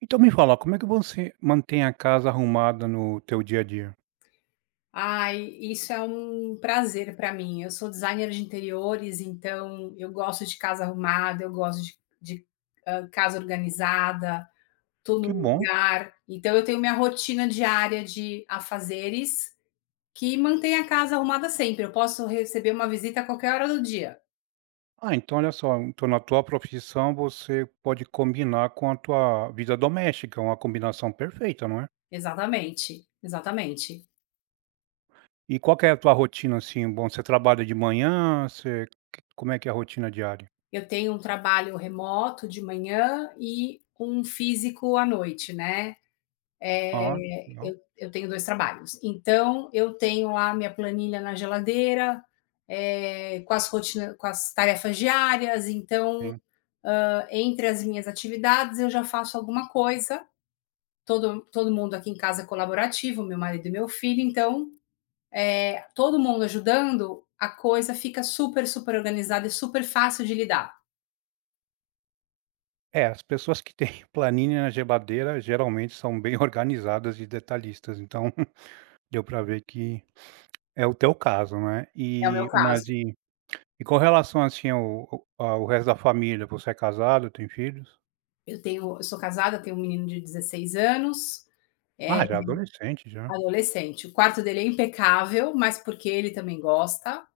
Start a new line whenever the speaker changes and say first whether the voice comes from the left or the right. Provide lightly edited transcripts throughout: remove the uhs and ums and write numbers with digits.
right: Então me fala, como é que você mantém a casa arrumada no teu dia a dia?
left: Ai, isso é um prazer para mim. Eu sou designer de interiores, então eu gosto de casa arrumada, eu gosto de casa organizada, tudo
right: Que
left: no
right: bom.
left: lugar. Então eu tenho minha rotina diária de afazeres que mantém a casa arrumada sempre. Eu posso receber uma visita a qualquer hora do dia.
right: Ah, então olha só, então na tua profissão você pode combinar com a tua vida doméstica, uma combinação perfeita, não é?
left: Exatamente, exatamente.
right: E qual que é a tua rotina assim? Bom, você trabalha de manhã, você como é que é a rotina diária?
left: Eu tenho um trabalho remoto de manhã e um físico à noite, né.
right: Ah, não,
left: Eu tenho 2 trabalhos. Então, eu tenho lá minha planilha na geladeira, com as tarefas diárias, então,
right: sim.
left: entre as minhas atividades, eu já faço alguma coisa. Todo mundo aqui em casa é colaborativo, meu marido e meu filho, então, todo mundo ajudando, a coisa fica super, super organizada e super fácil de lidar.
right: É, as pessoas que têm planilha na geladeira geralmente são bem organizadas e detalhistas, então deu para ver que é o teu caso, não é?
left: É o meu
right: E mas
left: caso.
right: e com relação, assim, ao resto da família, você é casado, tem filhos?
left: Eu sou casada, tenho um menino de 16 anos, é,
right: Ah, já é adolescente já.
left: adolescente. O quarto dele é impecável, mas porque ele também gosta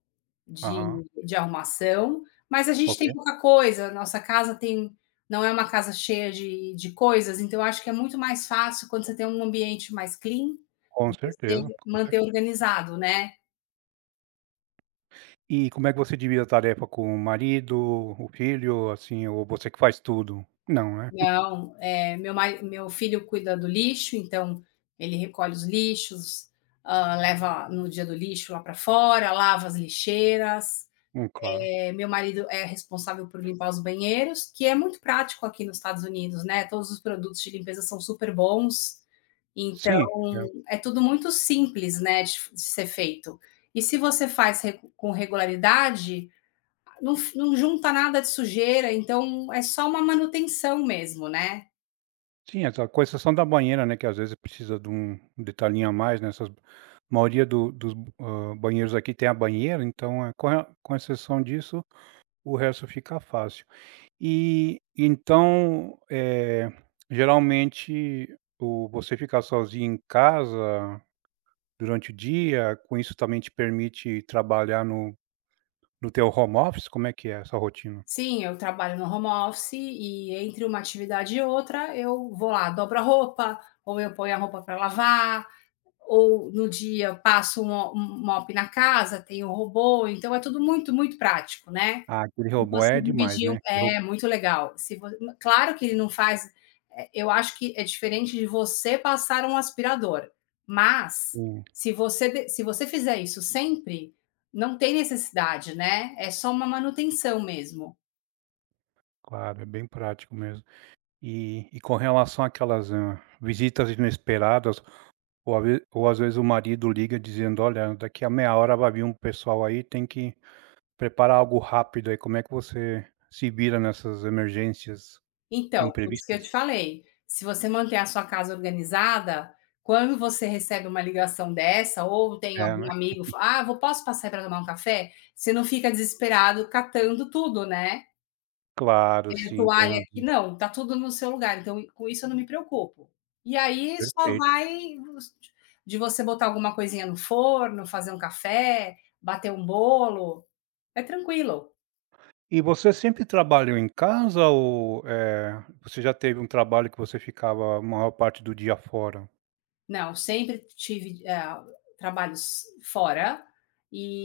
left: de
right: Aham.
left: de arrumação, mas a gente
right: Ok.
left: tem pouca coisa, nossa casa tem não é uma casa cheia de coisas, então eu acho que é muito mais fácil quando você tem um ambiente mais clean,
right: Com
left: você
right: certeza, com
left: manter
right: certeza.
left: organizado, né.
right: E como é que você divide a tarefa com o marido, o filho, assim, ou você que faz tudo? Não, né?
left: Não, meu filho cuida do lixo, então ele recolhe os lixos, leva no dia do lixo lá para fora, lava as lixeiras.
right: Claro.
left: É, meu marido é responsável por limpar os banheiros, que é muito prático aqui nos Estados Unidos, né? Todos os produtos de limpeza são super bons, então
right: Sim, é.
left: é tudo muito simples, né, de ser feito. E se você faz com regularidade, não, não junta nada de sujeira, então é só uma manutenção mesmo, né?
right: Sim, exa com exceção da banheira, né, que às vezes precisa de um detalhinho a mais nessas maioria do dos, banheiros aqui tem a banheira, então, com a com exceção disso, o resto fica fácil. E então, geralmente o você ficar sozinho em casa durante o dia, com isso também te permite trabalhar no no teu home office, como é que é essa rotina?
left: Sim, eu trabalho no home office e entre uma atividade e outra eu vou lá, dobro a roupa, ou eu ponho a roupa para lavar, ou no dia passo um mop na casa, tem um robô, então é tudo muito, muito prático, né.
right: Ah, aquele
left: E
right: robô
left: você
right: é demais,
left: dividir um,
right: né, aquele robô
left: é, muito legal. Se vo Claro que ele não faz eu acho que é diferente de você passar um aspirador, mas
right: sim,
left: se você fizer isso sempre, não tem necessidade, né, é só uma manutenção mesmo.
right: claro, é bem prático mesmo. E com relação àquelas, visitas inesperadas, ou a ve ou às vezes o marido liga dizendo: "Olha, daqui a meia hora vai vir um pessoal aí, tem que" Preparar algo rápido aí, como é que você se vira nessas emergências
left: Então, por isso que eu
right: imprevistas?
left: te falei, se você manter a sua casa organizada, quando você recebe uma ligação dessa ou tem
right: É, né.
left: algum amigo: "Ah, vou posso passar para tomar um café?", você não fica desesperado catando tudo, né.
right: Claro, sim, tem
left: Toalha aqui
right: razão,
left: não, tá tudo no seu lugar, então com isso eu não me preocupo. E aí só
right: perfeito.
left: vai de você botar alguma coisinha no forno, fazer um café, bater um bolo, é tranquilo.
right: E você sempre trabalhou em casa ou, você já teve um trabalho que você ficava a maior parte do dia fora?
left: Não, sempre tive, trabalhos fora,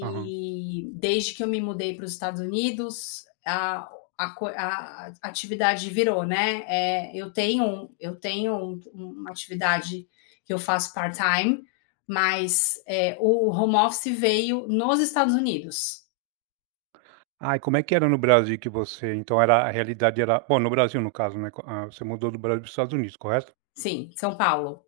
right: Aham.
left: desde que eu me mudei para os Estados Unidos, a atividade virou, né, eu tenho um uma atividade que eu faço part-time, mas, o home office veio nos Estados Unidos.
right: Ah, e como é que era no Brasil que você então era a realidade era bom, no Brasil, no caso, né, co ah, você mudou do Brasil para os Estados Unidos, correto?
left: Sim, São Paulo.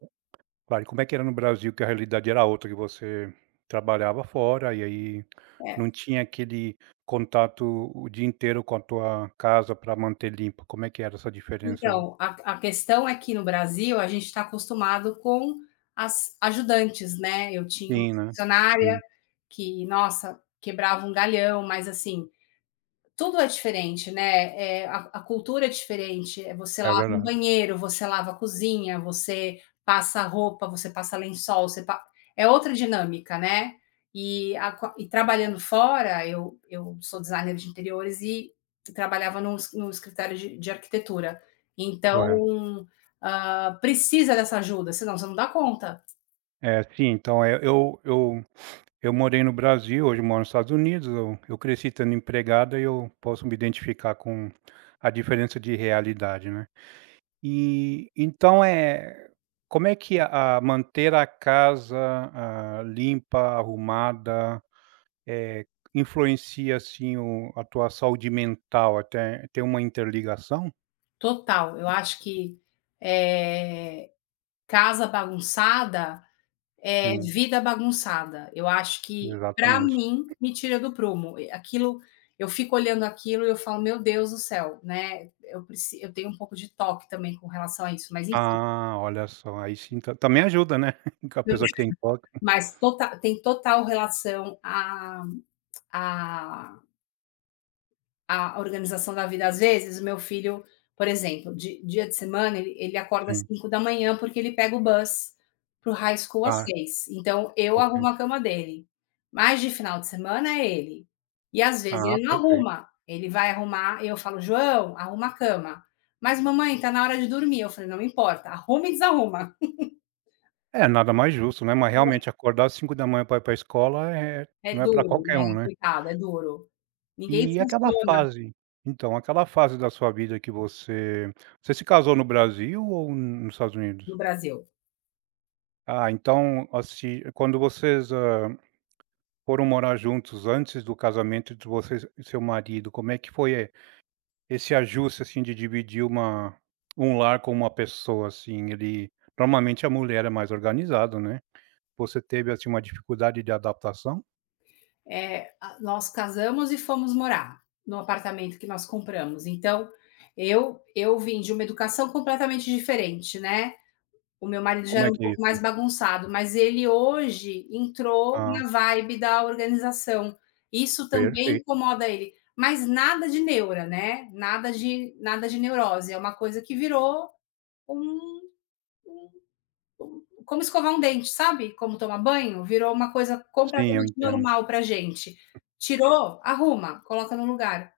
right: Claro, e como é que era no Brasil, que a realidade era outra, que você trabalhava fora e aí
left: É.
right: não tinha aquele contato o dia inteiro com a tua casa para manter limpa. Como é que era essa diferença?
left: Então, a questão é que no Brasil a gente está acostumado com as ajudantes, né, eu tinha uma
right: Sim, né? Sim,
left: funcionária que, nossa, quebrava um galhão, mas assim, tudo é diferente, né? É, a cultura é diferente. É, você
right: é
left: lava um
right: verdade,
left: banheiro, você lava a cozinha, você passa roupa, você passa lençol, é outra dinâmica, né? E, e trabalhando fora, eu sou designer de interiores e trabalhava num, num escritório de arquitetura.
right: correto.
left: Então, precisa dessa ajuda, senão você não dá conta.
right: É, sim, então é, eu morei no Brasil, hoje eu moro nos Estados Unidos, eu cresci estando empregada e eu posso me identificar com a diferença de realidade, né? E então, é como é que a manter a casa, ah, limpa, arrumada, eh, influencia, assim, o a tua saúde mental até tem uma interligação?
left: Total. Eu acho que eh, casa bagunçada é
right: Sim,
left: vida bagunçada. Eu acho que, pra
right: exatamente.
left: mim, me tira do prumo. E aquilo eu fico olhando aquilo e eu falo: "Meu Deus do céu", né, eu tenho um pouco de toque também com relação a isso, mas enfim.
right: Ah, olha só, aí sim ta também ajuda, né, com a pessoa que tem toque,
left: Mas tota tem total relação à à a organização da vida. Às vezes, o meu filho, por exemplo, de dia de semana, ele acorda às
right: sim.
left: 5 da manhã porque ele pega o bus para o high school às
right: Ah,
left: 6. Então, eu arrumo a
right: ok.
left: cama dele. Mas de final de semana é ele. E às vezes
right: Ah,
left: ele não
right: perfeito.
left: arruma, ele vai arrumar, eu falo: "João, arruma a cama". "Mas mamãe, tá na hora de dormir". Eu falei: "Não importa, arruma e desarruma".
right: É, nada mais justo, né, mas realmente acordar às 5 da manhã para ir para a escola é
left: É
right: não é para
left: duro, né,
right: qualquer um, né.
left: coitado, é duro. Ninguém
right: E aquela
left: funciona
right: fase então, aquela fase da sua vida que você você se casou no Brasil ou nos Estados Unidos?
left: no Brasil.
right: Ah, então, assim, quando vocês, foram morar juntos antes do casamento de vocês e seu marido, como é que foi esse ajuste, assim, de dividir uma um lar com uma pessoa, assim? Ele normalmente a mulher é mais organizada, né. Você teve, assim, uma dificuldade de adaptação?
left: É, a nós casamos e fomos morar no apartamento que nós compramos. Então, eu vim de uma educação completamente diferente, né. O meu marido já
right: Como é
left: era um
right: que é
left: pouco
right: isso?
left: mais bagunçado, mas ele hoje entrou
right: Ah,
left: na vibe da organização. Isso também
right: perfeito.
left: incomoda ele, mas nada de neura, né, nada de neurose, é uma coisa que virou um como escovar um dente, sabe? Como tomar banho, virou uma coisa
right: Sim, eu
left: completamente
right: entendo.
left: normal pra gente. Tirou, arruma, coloca no lugar.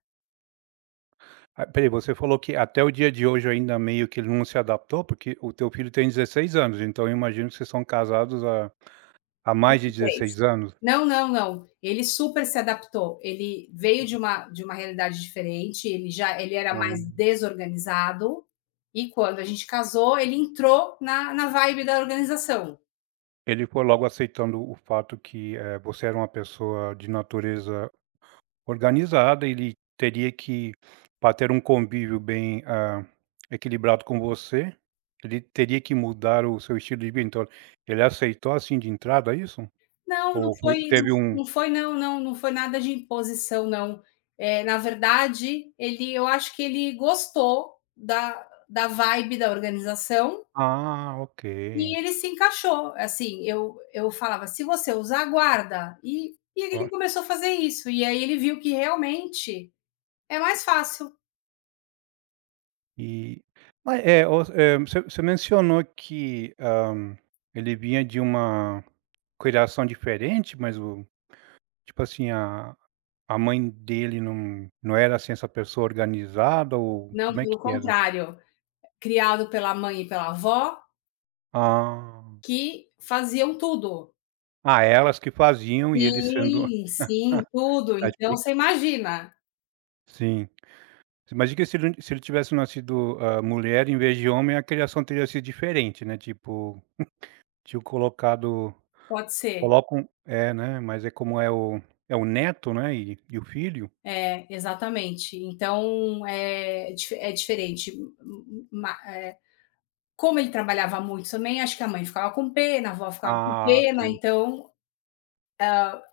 right: Ah, espera você falou que até o dia de hoje ainda meio que ele não se adaptou, porque o teu filho tem 16 anos, então eu imagino que vocês são casados há mais de
left: Inglês.
right: 16 anos?
left: Não, não, não. Ele super se adaptou. Ele veio de uma realidade diferente, ele era mais
right: Ah,
left: desorganizado, e quando a gente casou, ele entrou na vibe da organização.
right: ele foi logo aceitando o fato que, você era uma pessoa de natureza organizada, ele teria que para ter um convívio bem, ah, equilibrado com você, ele teria que mudar o seu estilo de vida, então ele aceitou assim de entrada é isso?
left: Não, não
right: Ou foi
left: foi não.
right: teve um
left: Não, não foi nada de imposição não. Na verdade, ele eu acho que ele gostou da vibe da organização
right: ah, ok.
left: e ele se encaixou. Assim, eu falava: "Se você usar, guarda". E ele começou a fazer isso, e aí ele viu que realmente é mais fácil.
right: E mas é, o você você mencionou que, ele vinha de uma criação diferente, mas o tipo assim, a mãe dele não era, assim, essa pessoa organizada ou
left: Não,
right: como é
left: pelo
right: que era?
left: contrário, criado pela mãe e pela avó,
right: Ah.
left: que faziam tudo.
right: Ah, elas que faziam e ele sendo
left: Sim, sim, tudo.
right: tá
left: Então
right: expli
left: você imagina,
right: sim. Mas diga se ele se ele tivesse nascido, mulher em vez de homem, a criação teria sido diferente, né, tipo, tinham colocado
left: pode ser.
right: colocam é, né, mas é como é o é o neto, né, e o filho
left: É, exatamente. Então, é é dif é diferente. Ma eh, Como ele trabalhava muito também, acho que a mãe ficava com pena, a avó ficava com
right: ah,
left: pena,
right: tem
left: então,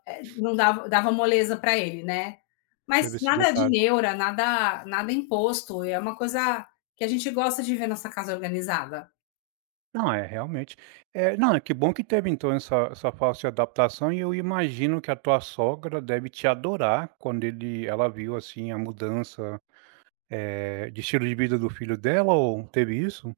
left: não dava dava moleza para ele, né. Mas
right: teve esse
left: nada de
right: detalhe.
left: neura, nada imposto, é uma coisa que a gente gosta de ver nossa casa organizada.
right: Não, é realmente. Não, é que bom que teve então essa essa fácil adaptação e eu imagino que a tua sogra deve te adorar quando ele ela viu, assim, a mudança, de estilo de vida do filho dela ou teve isso?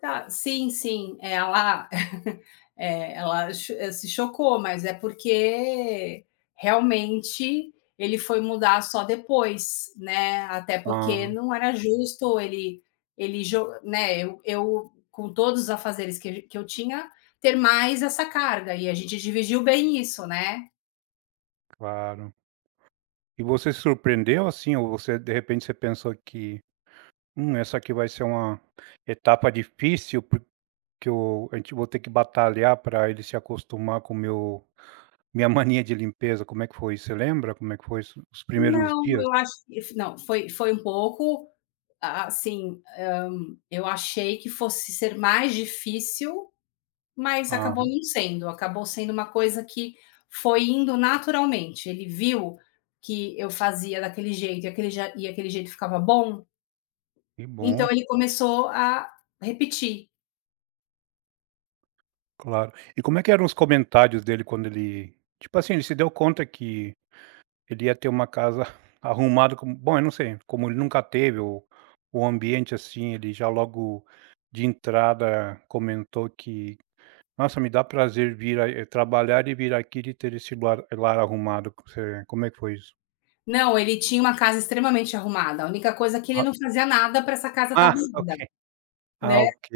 left: Tá, sim, sim, se chocou, mas é porque realmente ele foi mudar só depois, né, até porque
right: Ah,
left: não era justo ele ele jo né, eu com todos os afazeres que eu tinha, ter mais essa carga e a gente dividiu bem isso, né.
right: claro. E você se surpreendeu, assim, ou você de repente você pensou que: essa aqui vai ser uma etapa difícil por" Que eu a gente vou ter que batalhar para ele se acostumar com o meu minha mania de limpeza, como é que foi? Você lembra como é que foi isso os primeiros
left: Não,
right: dias?
left: eu acho que não, foi um pouco, assim, eu achei que fosse ser mais difícil. Mas
right: Ah
left: acabou não sendo, acabou sendo uma coisa que foi indo naturalmente. Ele viu que eu fazia daquele jeito e aquele ja e aquele jeito ficava bom,
right: que
left: então
right: bom,
left: ele começou a repetir.
right: claro. E como é que eram os comentários dele quando ele tipo assim, ele se deu conta que ele ia ter uma casa arrumada como bom, eu não sei, como ele nunca teve o ambiente, assim, ele já logo de entrada comentou que: "Nossa, me dá prazer vir a trabalhar e vir aqui de ter esse lar lar arrumado", você como é que foi isso?
left: Não, ele tinha uma casa extremamente arrumada, a única coisa é que ele não fazia nada para essa casa estar
right: Ah, ok.
left: arrumada, né.
right: Ah, ok.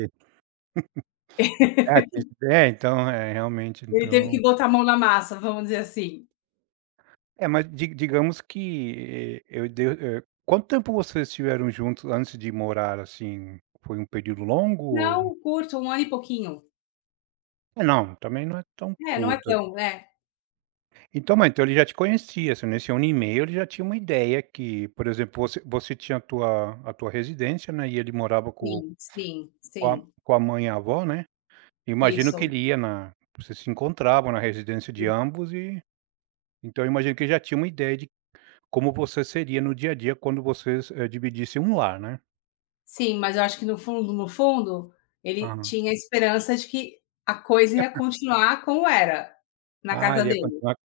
right: É, tem esse é, então, é, realmente,
left: Ele teve
right: então
left: que botar a mão na massa, vamos dizer assim.
right: é, mas di digamos que, eu deu quanto tempo vocês estiveram juntos antes de morar, assim? Foi um período longo ou
left: Não, curto, um ano e pouquinho.
right: é, não, também não é tão
left: É, não é
right: curto.
left: tão, né?
right: Então, mas então ele já te conhecia, assim, nesse ano e meio ele já tinha uma ideia que, por exemplo, você tinha a tua residência, né, e ele morava
left: Sim, sim, sim,
right: com a mãe e a avó, né. Imagino que
left: isso.
right: ele ia na vocês se encontravam na residência de ambos e então eu imagino que já tinha uma ideia de como você seria no dia a dia quando vocês, dividissem um lar, né.
left: Sim, mas eu acho que no fundo, no fundo, ele
right: Aham.
left: tinha a esperança de que a coisa ia continuar como era, na
right: Ah,
left: casa
right: ele
left: dele.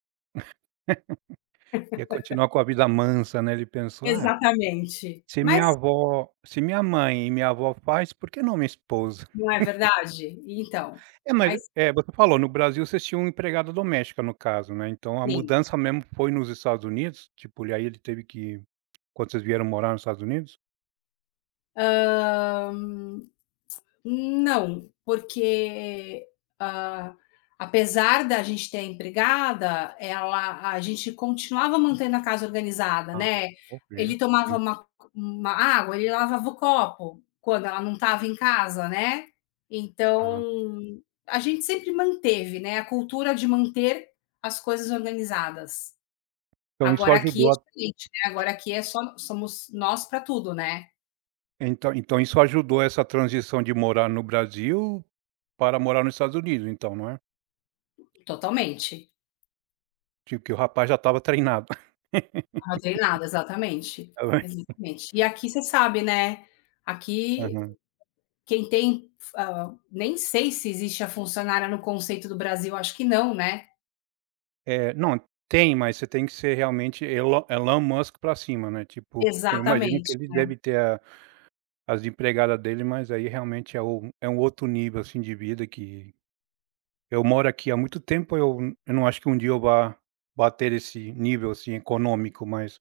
right: ia continuar com a vida mansa, né, ele pensou: "Ah,
left: Exatamente.
right: se
left: Mas
right: minha avó se minha mãe e minha avó faz, por que não minha esposa?".
left: não é verdade? Então,
right: É, mas
left: mas
right: é, você falou, no Brasil vocês tinham uma empregada doméstica, no caso, né, então a
left: sim.
right: mudança mesmo foi nos Estados Unidos? Tipo, e aí ele teve que quando vocês vieram morar nos Estados Unidos?
left: Hã Não, porque, hã, apesar da gente ter a empregada, ela a gente continuava mantendo a casa organizada,
right: Ah,
left: né.
right: ok,
left: Ele tomava
right: sim.
left: uma água, ele lavava o copo, quando ela não estava em casa, né.
right: Ah,
left: Então, a gente sempre manteve, né, a cultura de manter as coisas organizadas.
right: então isso
left: Agora aqui
right: ajudou
left: é
right: a
left: diferente, né, agora aqui é só somos nós para tudo, né.
right: então então isso ajudou essa transição de morar no Brasil para morar nos Estados Unidos então, não é?
left: Totalmente.
right: Tipo que o rapaz já estava treinado.
left: Estava treinada, exatamente,
right: Tá bem?
left: exatamente. E aqui você sabe, né, aqui
right: Aham.
left: quem tem nem sei se existe a funcionária no conceito do Brasil, acho que não, né.
right: É, não, tem, mas você tem que ser realmente Elon Musk para cima, né, tipo, eu imagino que
left: Exatamente.
right: ele deve ter a as empregadas dele, mas aí realmente é o é um outro nível, assim, de vida que eu moro aqui há muito tempo, eu n- eu não acho que um dia eu vá bater esse nível, assim, econômico, mas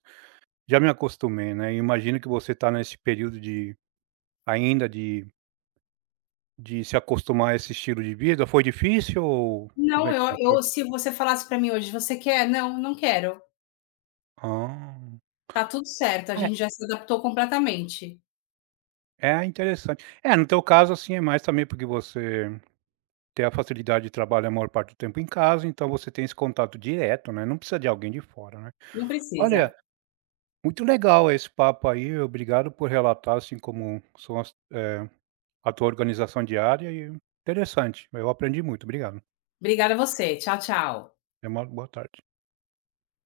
right: já me acostumei, né, e imagino que você está nesse período de ainda de se acostumar a esse estilo de vida, foi difícil ou como
left: Não,
right: é que foi?
left: eu se você falasse para mim hoje: "Você quer?", "Não, não quero".
right: Ah,
left: Tá tudo certo, a
right: é.
left: gente já se adaptou completamente.
right: É interessante. É, no teu caso, assim, é mais também porque você tem a facilidade de trabalhar a maior parte do tempo em casa, então você tem esse contato direto, né, não precisa de alguém de fora, né.
left: Não precisa.
right: Olha, muito legal esse papo aí, obrigado por relatar, assim, como são as a tua organização diária e interessante, eu aprendi muito, obrigado.
left: Obrigada a você. Tchau, tchau.
right: Tenha uma boa tarde.